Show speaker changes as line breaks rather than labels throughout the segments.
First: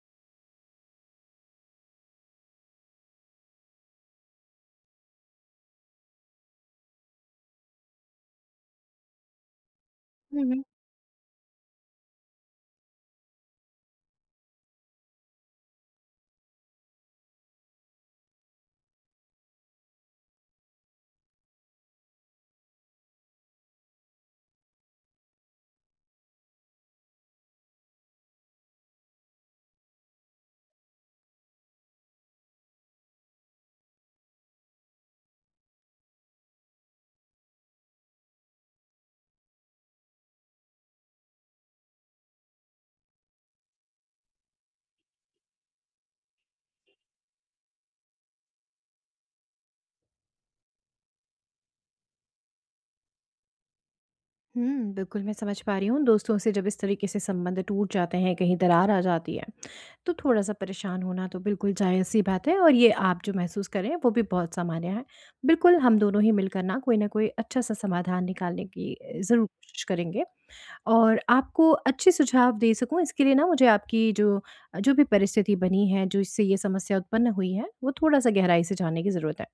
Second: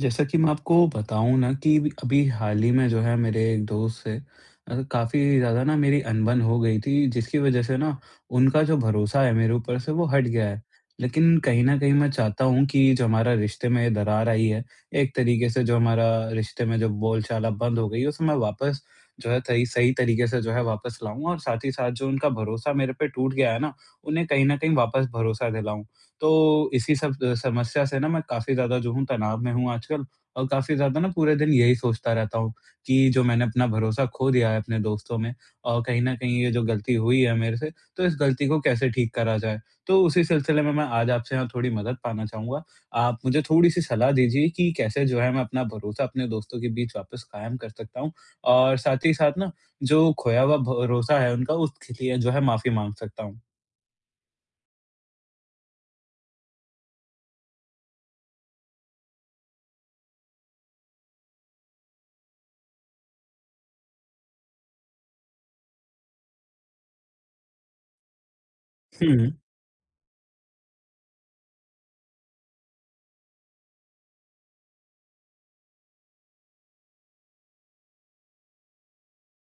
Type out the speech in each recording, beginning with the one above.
जैसा कि मैं आपको बताऊँ ना कि अभी हाल ही में जो है मेरे एक दोस्त से काफ़ी ज़्यादा ना मेरी अनबन हो गई थी, जिसकी वज़ह से ना उनका जो भरोसा है मेरे ऊपर से वो हट
हुँ,
गया
हुँ।
है। लेकिन कहीं न कहीं मैं चाहता हूँ कि जो हमारा रिश्ते में ये दरार आई है, एक तरीके से जो हमारा रिश्ते में जो बोलचाल अब बंद हो गई है उसे मैं वापस जो है तरी सही तरीके से जो है वापस लाऊँ, और साथ ही साथ जो उनका भरोसा मेरे पे टूट गया है ना, उन्हें कहीं न कहीं वापस भरोसा दिलाऊँ। तो इसी सब समस्या से ना मैं काफ़ी ज़्यादा जो हूँ तनाव में हूँ आजकल, और काफ़ी ज़्यादा ना पूरे दिन यही सोचता रहता हूँ कि जो मैंने अपना भरोसा खो दिया है अपने दोस्तों में, और कहीं न कहीं ये जो गलती हुई है मेरे से, तो इस गलती को कैसे ठीक करा जाए? तो उसी सिलसिले में मैं आज आपसे यहाँ थोड़ी मदद पाना चाहूँगा। आप मुझे थोड़ी-सी सलाह दीजिए कि कैसे जो है मैं अपना भरोसा अपने दोस्तों के बीच वापस कायम कर सकता हूँ? और साथ ही साथ ना जो खोया हुआ भरोसा है उनका, उसके लिए जो है माफ़ी माँग सकता हूँ।
बिल्कुल मैं समझ पा रही हूँ, दोस्तों से जब इस तरीके से संबंध टूट जाते हैं, कहीं दरार आ जाती है, तो थोड़ा-सा परेशान होना तो बिल्कुल जायज़-सी बात है और ये आप जो महसूस कर रहे हैं, वो भी बहुत सामान्य है। बिल्कुल हम दोनों ही मिलकर ना कोई न कोई अच्छा-सा समाधान निकालने की
हुँ,
ज़रूर कोशिश करेंगे। और आपको अच्छे सुझाव दे सकूँ इसके लिए ना मुझे आपकी जो जो भी परिस्थिति बनी है, जो इससे ये समस्या उत्पन्न हुई है, वो थोड़ा-सा गहराई से जानने की ज़रूरत है।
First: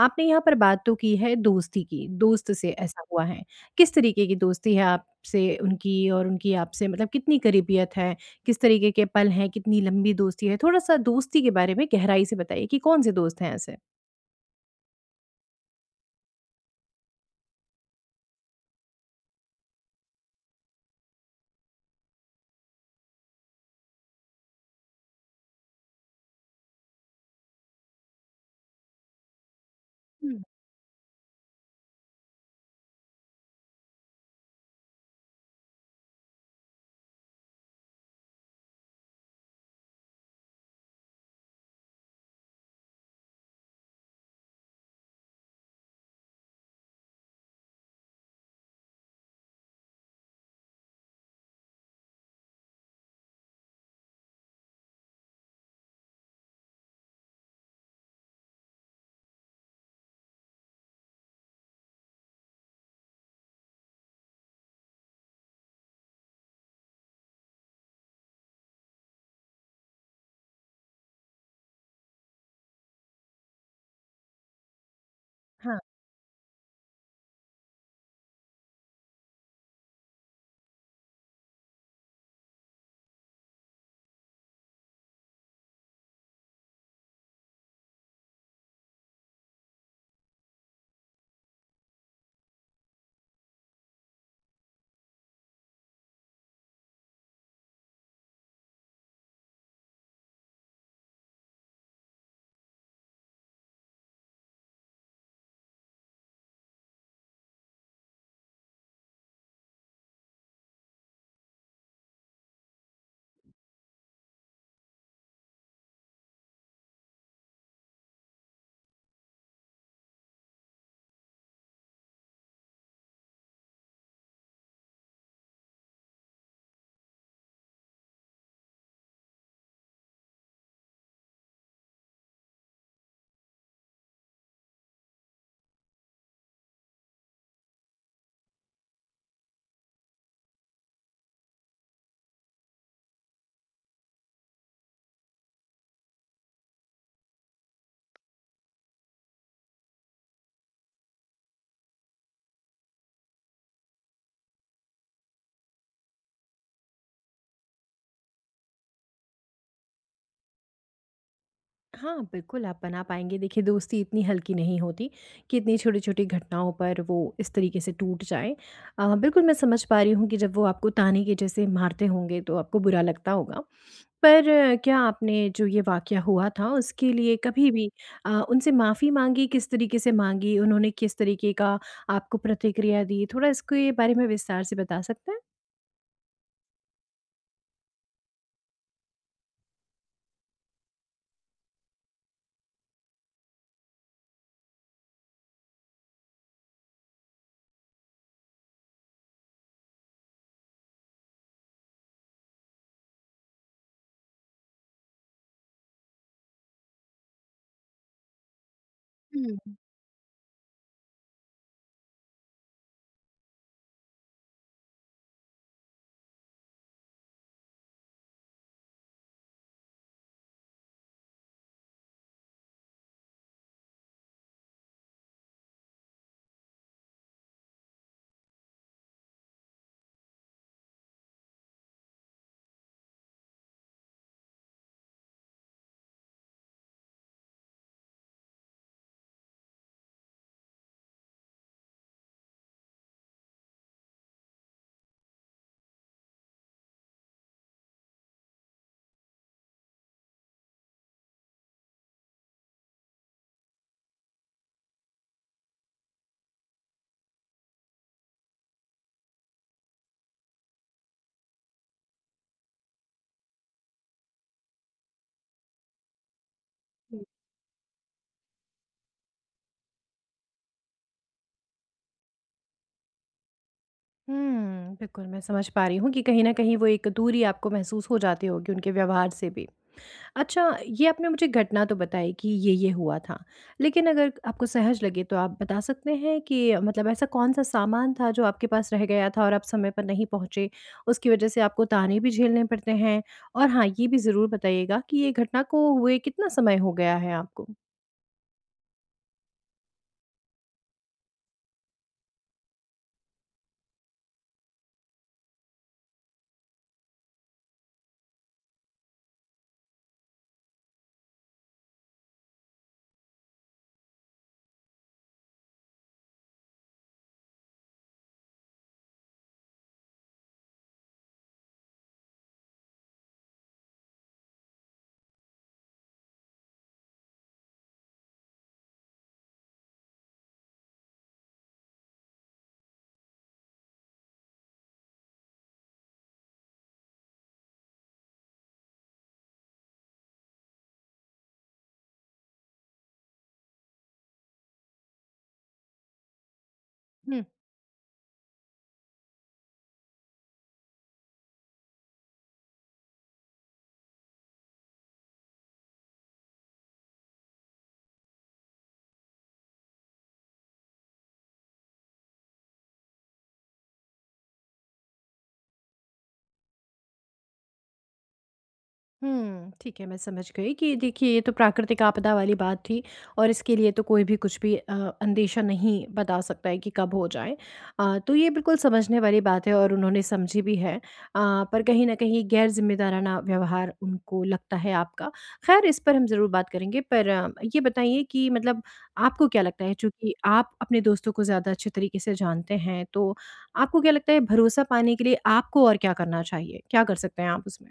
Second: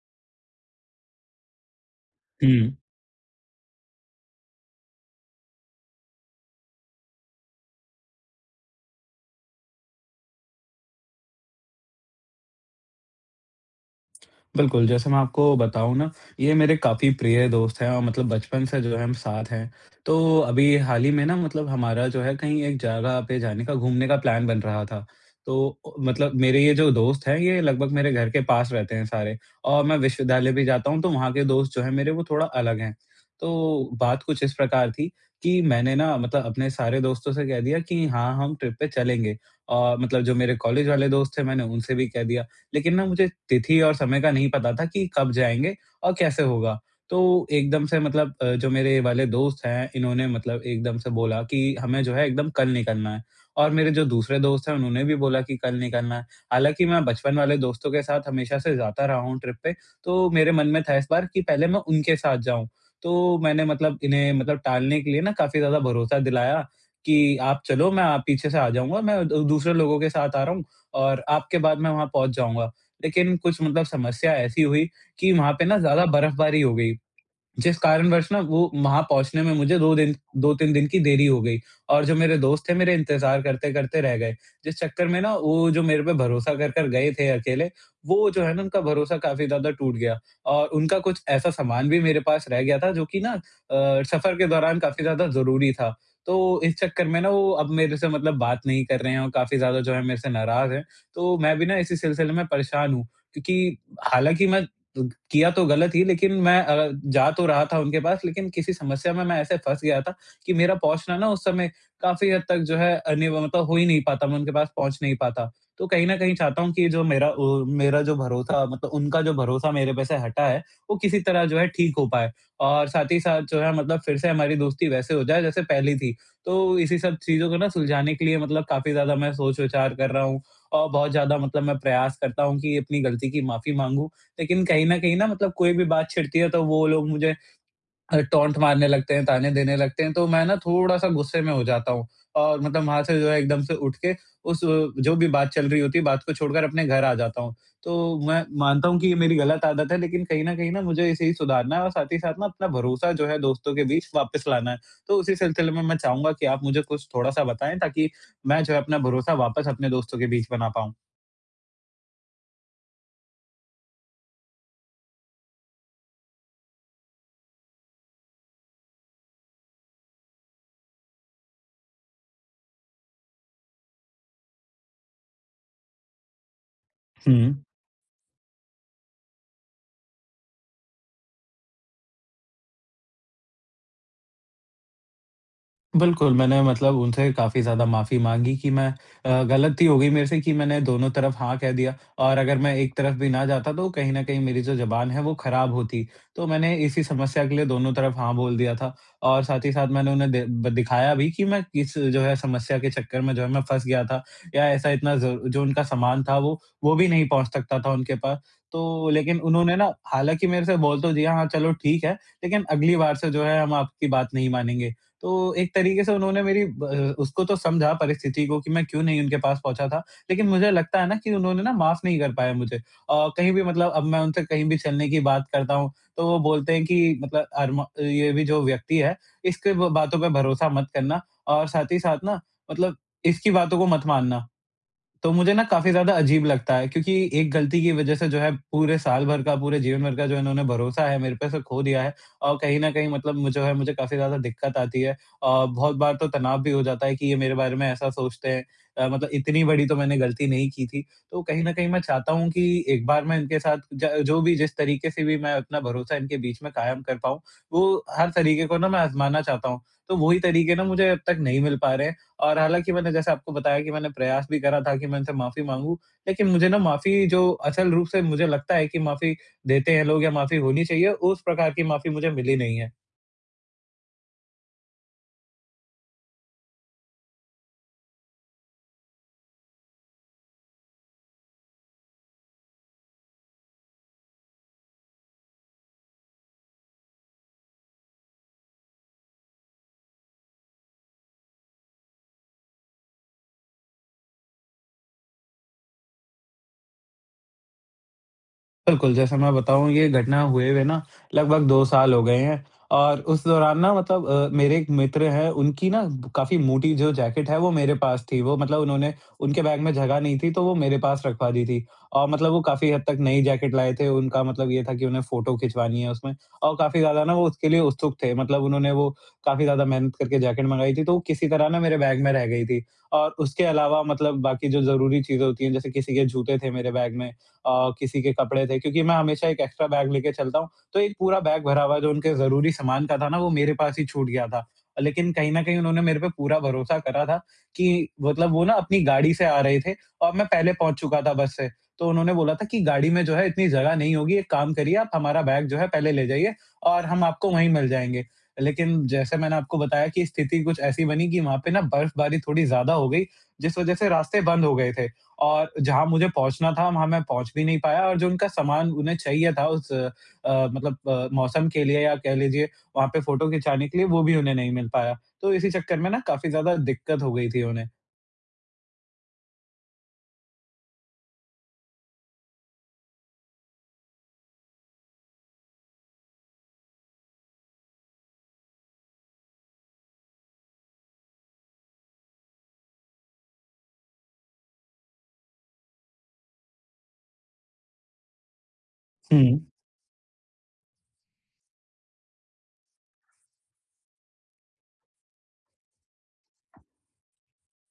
आपने यहाँ पर बात तो की है दोस्ती की, दोस्त से
हुँ।
ऐसा हुआ है। किस तरीके की दोस्ती है आपसे उनकी और उनकी आपसे मतलब कितनी करीबियत है? किस तरीके के पल हैं? कितनी लंबी दोस्ती है? थोड़ा-सा दोस्ती के बारे में गहराई से बताइए कि कौन से दोस्त हैं ऐसे?
बिल्कुल, जैसे मैं आपको बताऊँ ना, ये मेरे काफ़ी प्रिय दोस्त हैं और मतलब बचपन से जो है हम साथ हैं। तो अभी हाल ही में ना मतलब हमारा जो है कहीं एक जगह पे जाने का, घूमने का प्लान बन रहा था। तो मतलब मेरे ये जो दोस्त हैं, ये लगभग मेरे घर के पास रहते हैं सारे, और मैं
हुँ,
विश्वविद्यालय भी जाता हूँ, तो वहाँ के दोस्त जो हैं मेरे, वो थोड़ा अलग हैं। तो बात कुछ इस प्रकार थी कि मैंने ना मतलब अपने सारे दोस्तों से कह दिया कि हाँ, हम ट्रिप पे चलेंगे, और मतलब जो मेरे कॉलेज वाले दोस्त थे मैंने उनसे भी कह दिया। लेकिन ना मुझे तिथि और समय का नहीं पता था कि कब जाएँगे और कैसे होगा। तो एकदम से मतलब जो मेरे वाले दोस्त हैं, इन्होंने मतलब एकदम से बोला कि हमें जो है एकदम कल निकलना है, और मेरे जो दूसरे दोस्त हैं, उन्होंने भी बोला कि कल निकलना है। हालाँकि मैं बचपन वाले दोस्तों के साथ हमेशा से जाता रहा हूँ ट्रिप पे, तो मेरे मन में था इस बार कि पहले मैं उनके साथ जाऊँ। तो मैंने मतलब इन्हें मतलब टालने के लिए ना काफ़ी ज़्यादा भरोसा दिलाया कि आप चलो, मैं आप पीछे से आ जाऊँगा, मैं दू दूसरे लोगों के साथ आ रहा हूँ। और आपके बाद मैं वहाँ पहुँच जाऊँगा। लेकिन कुछ मतलब समस्या ऐसी हुई कि वहाँ पे ना
हाँ।
ज़्यादा बर्फ़बारी हो गई। जिस कारणवश ना वो वहाँ पहुँचने में मुझे 2 दिन, 2-3 दिन की देरी हो गई, और जो मेरे दोस्त थे मेरे इंतज़ार करते-करते रह गए। जिस चक्कर में ना वो जो मेरे पे भरोसा कर कर गए थे अकेले, वो जो है ना उनका भरोसा काफ़ी ज़्यादा टूट गया, और उनका कुछ ऐसा सामान भी मेरे पास रह गया था जो कि ना सफ़र के दौरान काफ़ी ज़्यादा ज़रूरी था। तो इस चक्कर में ना वो अब मेरे से मतलब बात नहीं कर रहे हैं, और काफ़ी ज़्यादा जो है मेरे से नाराज़ हैं। तो मैं भी ना इसी सिलसिले में परेशान हूँ, क्योंकि हालाँकि मैं किया तो गलत ही, लेकिन मैं जा तो रहा था उनके पास, लेकिन किसी समस्या में मैं ऐसे फँस गया था कि मेरा पहुँचना ना उस समय काफ़ी हद तक जो है अनिव मतलब हो ही नहीं पाता, मैं उनके पास पहुँच नहीं पाता। तो कहीं न कहीं चाहता हूँ कि जो मेरा जो भरोसा मतलब उनका जो भरोसा मेरे पे से हटा है, वो किसी तरह जो है ठीक हो पाए, और साथ ही साथ जो है मतलब फिर से हमारी दोस्ती वैसे हो जाए जैसे पहले थी। तो इसी सब चीज़ों को ना सुलझाने के लिए मतलब काफ़ी ज़्यादा मैं सोच-विचार कर रहा हूँ, और बहुत ज़्यादा मतलब मैं प्रयास करता हूँ कि अपनी गलती की माफ़ी माँगूँ, लेकिन कहीं न कहीं ना मतलब कोई भी बात छिड़ती है, तो वो लोग मुझे टॉन्ट मारने लगते हैं, ताने देने लगते हैं, तो मैं ना थोड़ा-सा गुस्से में हो जाता हूँ, और मतलब वहाँ से जो है एकदम से उठ के उस जो भी बात चल रही होती है, बात को छोड़कर अपने घर आ जाता हूँ। तो मैं मानता हूँ कि ये मेरी गलत आदत है, लेकिन कहीं न कहीं ना मुझे इसे ही सुधारना है, और साथ ही साथ ना अपना भरोसा जो है दोस्तों के बीच वापस लाना है। तो उसी सिलसिले में मैं चाहूँगा कि आप मुझे कुछ थोड़ा-सा बताएँ ताकि मैं जो है अपना भरोसा वापस अपने दोस्तों के बीच बना पाऊँ?
हाँ, बिल्कुल आप बना पाएँगे। देखिए दोस्ती इतनी हल्की नहीं होती कि इतनी छोटी-छोटी घटनाओं पर वो इस तरीके से टूट जाए। बिल्कुल मैं समझ पा रही हूँ कि जब वो आपको ताने के जैसे मारते होंगे तो आपको बुरा लगता होगा। पर क्या आपने जो ये वाक़या हुआ था उसके लिए
हुँ।
कभी भी उनसे माफ़ी माँगी? किस तरीके से माँगी? उन्होंने किस तरीके का आपको प्रतिक्रिया दी? थोड़ा इसके बारे में विस्तार से बता सकते हैं?
बिल्कुल, मैंने मतलब उनसे काफ़ी ज़्यादा माफ़ी माँगी कि मैं गलती हो गई मेरे से कि मैंने दोनों तरफ हाँ कह दिया, और अगर मैं एक तरफ भी ना जाता तो कहीं न कहीं मेरी जो ज़ुबान है वो ख़राब होती। तो मैंने इसी समस्या के लिए दोनों तरफ हाँ बोल दिया था, और साथ ही साथ मैंने उन्हें दे ब दिखाया भी कि मैं किस जो है समस्या के चक्कर में जो है मैं फँस गया था, या ऐसा इतना ज़ जो उनका सामान था वो भी नहीं पहुँच सकता था उनके पास। तो लेकिन
हुँ।
उन्होंने ना, हालाँकि मेरे से बोल तो दिया हाँ, चलो ठीक है, लेकिन अगली बार से जो है हम आपकी बात नहीं मानेंगे। तो एक तरीके से उन्होंने मेरी ब उसको तो समझा परिस्थिति को कि मैं क्यों नहीं उनके पास पहुँचा था। लेकिन मुझे लगता है ना कि उन्होंने ना माफ़ नहीं कर पाए मुझे। कहीं भी मतलब अब मैं उनसे कहीं भी चलने की बात करता हूँ, तो वो बोलते हैं कि मतलब अरमा ये भी जो व्यक्ति है, इसके ब बातों पे भरोसा मत करना, और साथ ही साथ ना मतलब इसकी बातों को मत मानना। तो मुझे ना काफ़ी ज़्यादा अजीब लगता है, क्योंकि एक गलती की वज़ह से जो है पूरे साल भर का, पूरे जीवन भर का जो इन्होंने भरोसा है मेरे पे सब खो दिया है, और कहीं न कहीं मतलब मु जो है मुझे काफ़ी ज़्यादा दिक्कत आती है। बहुत बार तो तनाव भी हो जाता है कि ये मेरे बारे में ऐसा सोचते हैं, मतलब इतनी बड़ी तो मैंने गलती नहीं की थी। तो कहीं न कहीं मैं चाहता हूँ कि एक बार मैं इनके साथ ज जो भी जिस तरीके से भी मैं अपना भरोसा इनके बीच में कायम कर पाऊँ, वो हर तरीके को ना मैं आज़माना चाहता हूँ। तो वही तरीके ना मुझे अब तक नहीं मिल पा रहे हैं। और हालाँकि मैंने जैसे आपको बताया कि मैंने प्रयास भी करा था कि मैं उनसे माफ़ी माँगूँ, लेकिन मुझे ना माफ़ी जो असल रूप से मुझे लगता है कि माफ़ी देते हैं लोग या माफ़ी होनी चाहिए, उस प्रकार की माफ़ी मुझे मिली नहीं है।
बिल्कुल मैं समझ पा रही हूँ कि कहीं न कहीं वो एक दूरी आपको महसूस हो जाती होगी उनके व्यवहार से भी। अच्छा, ये आपने मुझे घटना तो बताई कि ये हुआ था। लेकिन अगर आपको सहज लगे तो आप बता सकते हैं कि मतलब ऐसा कौन-सा सामान था जो आपके पास रह गया था और आप समय पर नहीं पहुँचे? उसकी वज़ह से आपको ताने भी झेलने पड़ते हैं? और हाँ, ये भी ज़रूर बताइएगा कि ये घटना को हुए कितना समय हो गया है आपको?
बिल्कुल, जैसा मैं बताऊँ ये घटना हुए हुए ना लगभग 2 साल हो गए हैं, और उस दौरान ना मतलब मेरे एक मित्र हैं, उनकी ना काफ़ी मोटी जो जैकेट है वो मेरे पास थी। वो मतलब उन्होंने उनके बैग में जगह नहीं थी, तो वो मेरे पास रखवा दी थी, और मतलब वो काफ़ी हद तक नई जैकेट लाए थे। उनका मतलब ये था कि उन्हें फ़ोटो खिंचवानी है उसमें, और काफ़ी ज़्यादा ना वो उसके लिए उत्सुक थे। मतलब उन्होंने वो काफ़ी ज़्यादा मेहनत करके जैकेट मँगाई थी, तो वो किसी तरह ना मेरे बैग में रह गई थी, और उसके अलावा मतलब बाकी जो ज़रूरी चीज़ें होती हैं, जैसे किसी के जूते थे मेरे बैग में, किसी के कपड़े थे, क्योंकि मैं हमेशा एक एक्स्ट्रा बैग लेके चलता हूँ, तो एक पूरा बैग भरा हुआ जो उनके ज़रूरी सामान का था ना, वो मेरे पास ही छूट गया था। लेकिन कहीं न कहीं उन्होंने मेरे पे पूरा भरोसा करा था कि मतलब वो ना अपनी गाड़ी से आ रहे थे, और मैं पहले पहुँच चुका था बस से। तो उन्होंने बोला था कि गाड़ी में जो है इतनी जगह नहीं होगी, एक काम करिए, आप हमारा बैग जो है पहले ले जाइए, और हम आपको वहीं मिल जाएँगे। लेकिन जैसे मैंने आपको बताया कि स्थिति कुछ ऐसी बनी कि वहाँ पे ना बर्फ़बारी थोड़ी ज़्यादा हो गई, जिस वज़ह से रास्ते बंद हो गए थे। और जहाँ मुझे पहुँचना था, वहाँ मैं पहुँच भी नहीं पाया, और जो उनका सामान उन्हें चाहिए था उस मतलब मौसम के लिए, या कह लीजिए वहाँ पे फ़ोटो खिंचाने के लिए, वो भी उन्हें नहीं मिल पाया। तो इसी चक्कर में ना काफ़ी ज़्यादा दिक्कत हो गई थी उन्हें।
ठीक है, मैं समझ गई कि देखिए ये तो प्राकृतिक आपदा वाली बात थी और इसके लिए तो कोई भी कुछ भी अंदेशा नहीं बता सकता है कि कब हो जाए। तो ये बिल्कुल समझने वाली बात है और उन्होंने समझी भी है। पर कहीं न कहीं गैर ज़िम्मेदाराना व्यवहार उनको लगता है आपका। ख़ैर इस पर हम ज़रूर बात करेंगे पर ये बताइए कि मतलब
हुँ।
आपको क्या लगता है चूँकि आप अपने दोस्तों को ज़्यादा अच्छे तरीके से जानते हैं, तो आपको क्या लगता है भरोसा पाने के लिए आपको और क्या करना चाहिए? क्या कर सकते हैं आप उसमें?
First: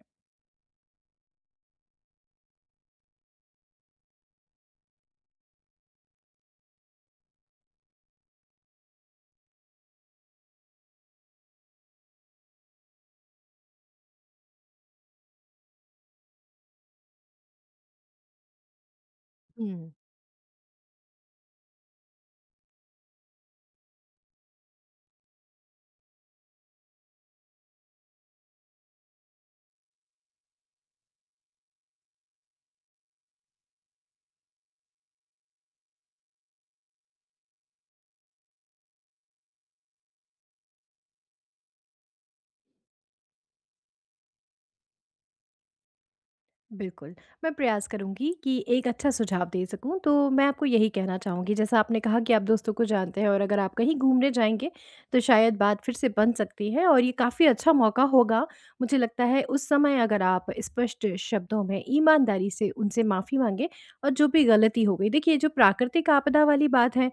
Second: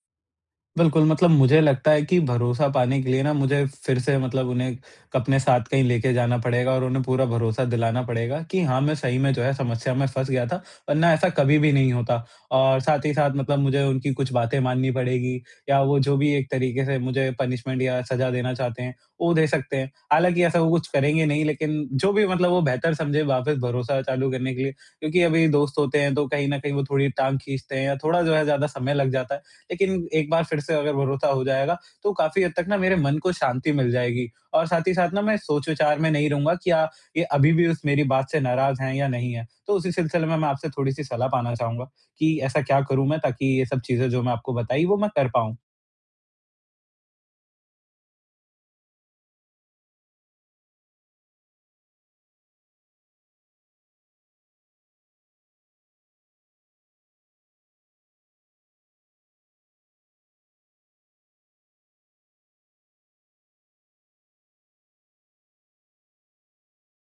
बिल्कुल, मतलब मुझे लगता है कि भरोसा पाने के लिए ना मुझे फिर से मतलब उन्हें अपने साथ कहीं लेके जाना पड़ेगा, और उन्हें पूरा भरोसा दिलाना पड़ेगा कि हाँ, मैं सही में जो है समस्या में फँस गया था, वरना ऐसा कभी भी नहीं होता। और साथ ही साथ मतलब मुझे उनकी कुछ बातें माननी पड़ेगी, या वो जो भी एक तरीके से मुझे पनिशमेंट या सज़ा देना चाहते हैं, वो दे सकते हैं। हालाँकि ऐसा वो कुछ करेंगे नहीं, लेकिन जो भी मतलब वो बेहतर समझे वापस भरोसा चालू करने के लिए, क्योंकि अभी दोस्त होते हैं तो कहीं न कहीं वो थोड़ी टाँग खींचते हैं, या थोड़ा जो है ज़्यादा समय लग जाता है। लेकिन एक बार फिर से अगर भरोसा हो जाएगा, तो काफ़ी हद तक ना मेरे मन को शांति मिल जाएगी, और साथ ही साथ ना मैं सोच-विचार में नहीं रहूँगा कि ये अभी भी उस मेरी बात से नाराज़ हैं या नहीं हैं। तो उसी सिलसिले में मैं आपसे थोड़ी-सी सलाह पाना चाहूँगा कि ऐसा क्या करूँ मैं ताकि ये सब चीज़ें जो मैं आपको बताई वो मैं कर पाऊँ?
बिल्कुल, मैं प्रयास करूँगी कि एक अच्छा सुझाव दे सकूँ, तो मैं आपको यही कहना चाहूँगी जैसा आपने कहा कि आप दोस्तों को जानते हैं और अगर आप कहीं घूमने जाएँगे, तो शायद बात फिर से बन सकती है और ये काफ़ी अच्छा मौका होगा। मुझे लगता है उस समय अगर आप स्पष्ट शब्दों में ईमानदारी से उनसे माफ़ी माँगे और जो भी गलती हो गई देखिए जो प्राकृतिक आपदा वाली बात है,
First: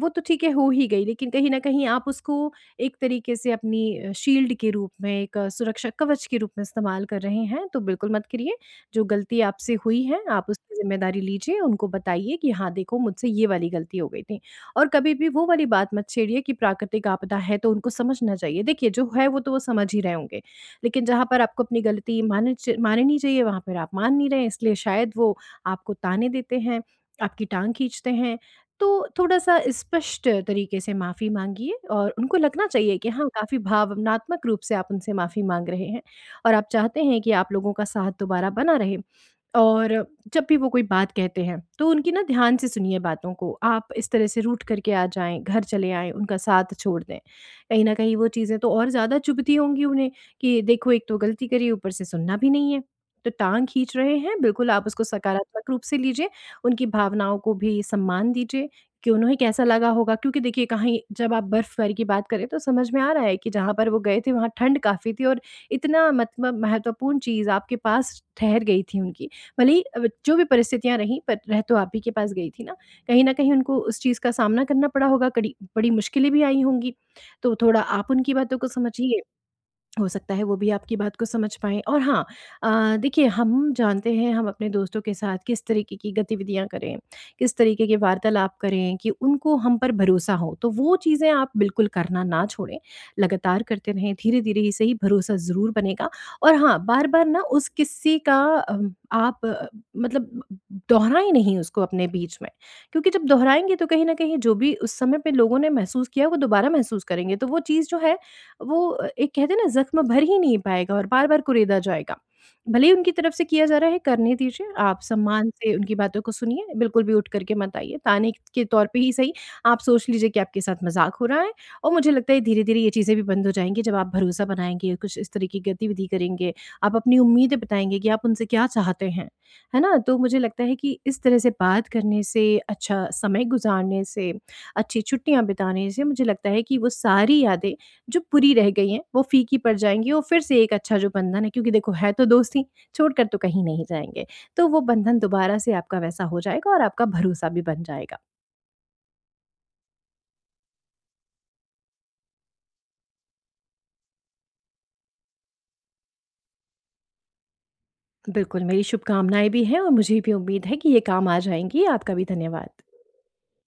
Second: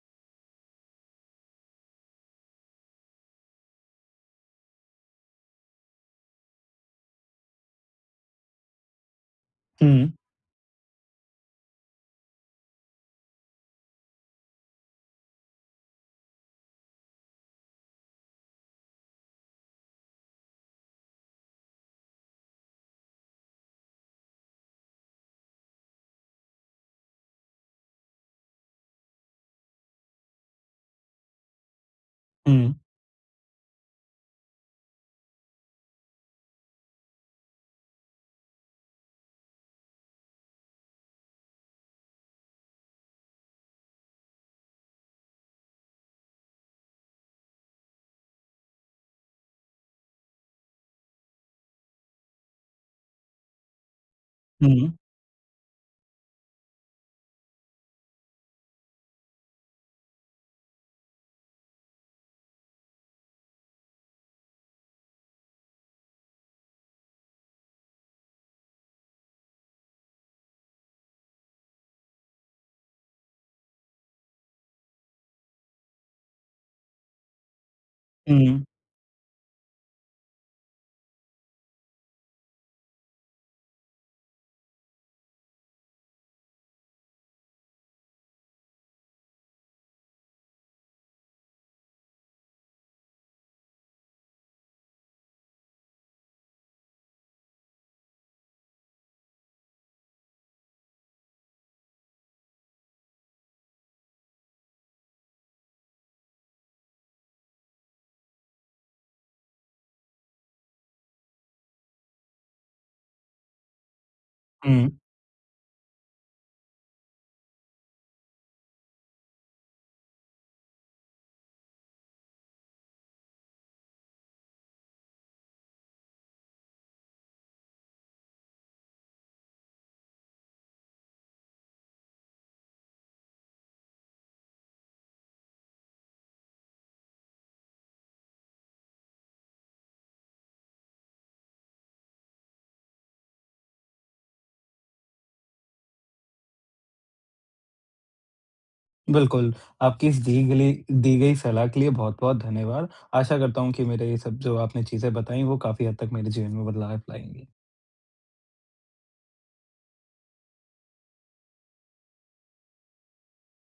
वो तो ठीक है हो ही गई लेकिन कहीं न कहीं आप उसको एक तरीके से अपनी शील्ड के रूप में, एक सुरक्षा कवच के रूप में इस्तेमाल कर रहे हैं, तो बिल्कुल मत करिए। जो गलती आपसे हुई
हुँ,
है आप उसकी ज़िम्मेदारी लीजिए, उनको बताइए कि हाँ, देखो मुझसे ये वाली गलती हो गई थी। और कभी भी वो वाली बात मत छेड़िए कि प्राकृतिक आपदा है तो उनको समझना चाहिए। देखिए जो है वो तो वो समझ ही रहे होंगे, लेकिन जहाँ पर आपको अपनी गलती माननी चाहिए वहाँ पर आप मान नहीं रहे, इसलिए शायद वो आपको ताने देते हैं, आपकी टाँग खींचते हैं। तो थोड़ा-सा स्पष्ट तरीके से माफ़ी माँगिए और उनको लगना
हुँ,
चाहिए कि हाँ, काफ़ी भावनात्मक रूप से आप उनसे माफ़ी माँग रहे हैं। और आप चाहते हैं कि आप लोगों का साथ दोबारा बना रहे। और जब भी वो कोई बात कहते हैं, तो उनकी ना ध्यान से सुनिए बातों को। आप इस तरह से रूठ करके आ जाएँ, घर चले आएँ, उनका साथ छोड़ दें। कहीं न कहीं वो चीज़ें तो और ज़्यादा चुभती होंगी उन्हें कि देखो एक तो गलती करी, ऊपर से सुनना भी नहीं है। तो टाँग खींच रहे हैं, बिल्कुल आप
हुँ,
उसको सकारात्मक रूप से लीजिए, उनकी भावनाओं को भी सम्मान दीजिए कि उन्हें कैसा लगा होगा। क्योंकि देखिए कहीं जब आप बर्फ़बारी की बात करें तो समझ में आ रहा है कि जहाँ पर वो गए थे वहाँ ठंड काफ़ी थी और इतना मतलब महत्वपूर्ण चीज़ आपके पास ठहर गई थी उनकी। भले ही जो भी परिस्थितियाँ रहीं पर रह तो आप ही के पास गई थी ना। कहीं न कहीं उनको उस चीज़ का सामना करना पड़ा होगा, कड़ी बड़ी मुश्किलें भी आई होंगी। तो थोड़ा आप उनकी बातों
हुँ,
को समझिए। हो सकता है वो भी आपकी बात को समझ पाएँ और हाँ, देखिए हम जानते हैं हम अपने दोस्तों के साथ किस तरीके की गतिविधियाँ करें, किस तरीके के वार्तालाप करें कि उनको हम पर भरोसा हो। तो वो चीज़ें आप बिल्कुल करना ना छोड़ें, लगातार करते रहें, धीरे-धीरे ही सही भरोसा ज़रूर बनेगा और हाँ, बार-बार ना उस किस्से का आप मतलब दोहराएँ नहीं उसको अपने बीच में क्योंकि जब दोहराएँगे तो कहीं न कहीं जो भी उस समय पे लोगों ने महसूस किया, वो दोबारा महसूस करेंगे। तो वो चीज़ जो है वो एक कहते हैं ना ज़ख्म भर ही नहीं पाएगा और बार-बार कुरेदा जाएगा। भले ही उनकी तरफ से किया जा रहा है, करने दीजिए,
हुँ,
आप सम्मान से उनकी बातों को सुनिए, बिल्कुल भी उठ कर के मत आइए। ताने के तौर पे ही सही, आप सोच लीजिए कि आपके साथ मज़ाक हो रहा है और मुझे लगता है धीरे-धीरे ये चीज़ें भी बंद हो जाएँगी जब आप भरोसा बनाएँगे, कुछ इस तरह की गतिविधि करेंगे, आप अपनी उम्मीदें बताएँगे कि आप उनसे क्या चाहते हैं, है ना? तो मुझे लगता है कि इस तरह से बात करने से, अच्छा समय गुज़ारने से, अच्छी छुट्टियाँ बिताने से मुझे लगता है कि वो सारी यादें जो पूरी रह गई हैं, वो फीकी पड़ जाएँगी और फिर से एक अच्छा जो बंधन है क्योंकि देखो है तो दोस्त ही, छोड़कर तो कहीं नहीं जाएँगे। तो वो बंधन दोबारा से आपका वैसा हो जाएगा और आपका भरोसा भी बन जाएगा।
बिल्कुल। आपकी इस दी गई सलाह के लिए बहुत-बहुत धन्यवाद। आशा करता हूँ कि मेरे ये सब जो आपने चीज़ें बताई वो काफ़ी हद तक मेरे जीवन में बदलाव लाएँगी।
बिल्कुल, मेरी शुभकामनाएँ भी हैं और मुझे भी उम्मीद है कि ये काम आ जाएँगी। आपका भी धन्यवाद।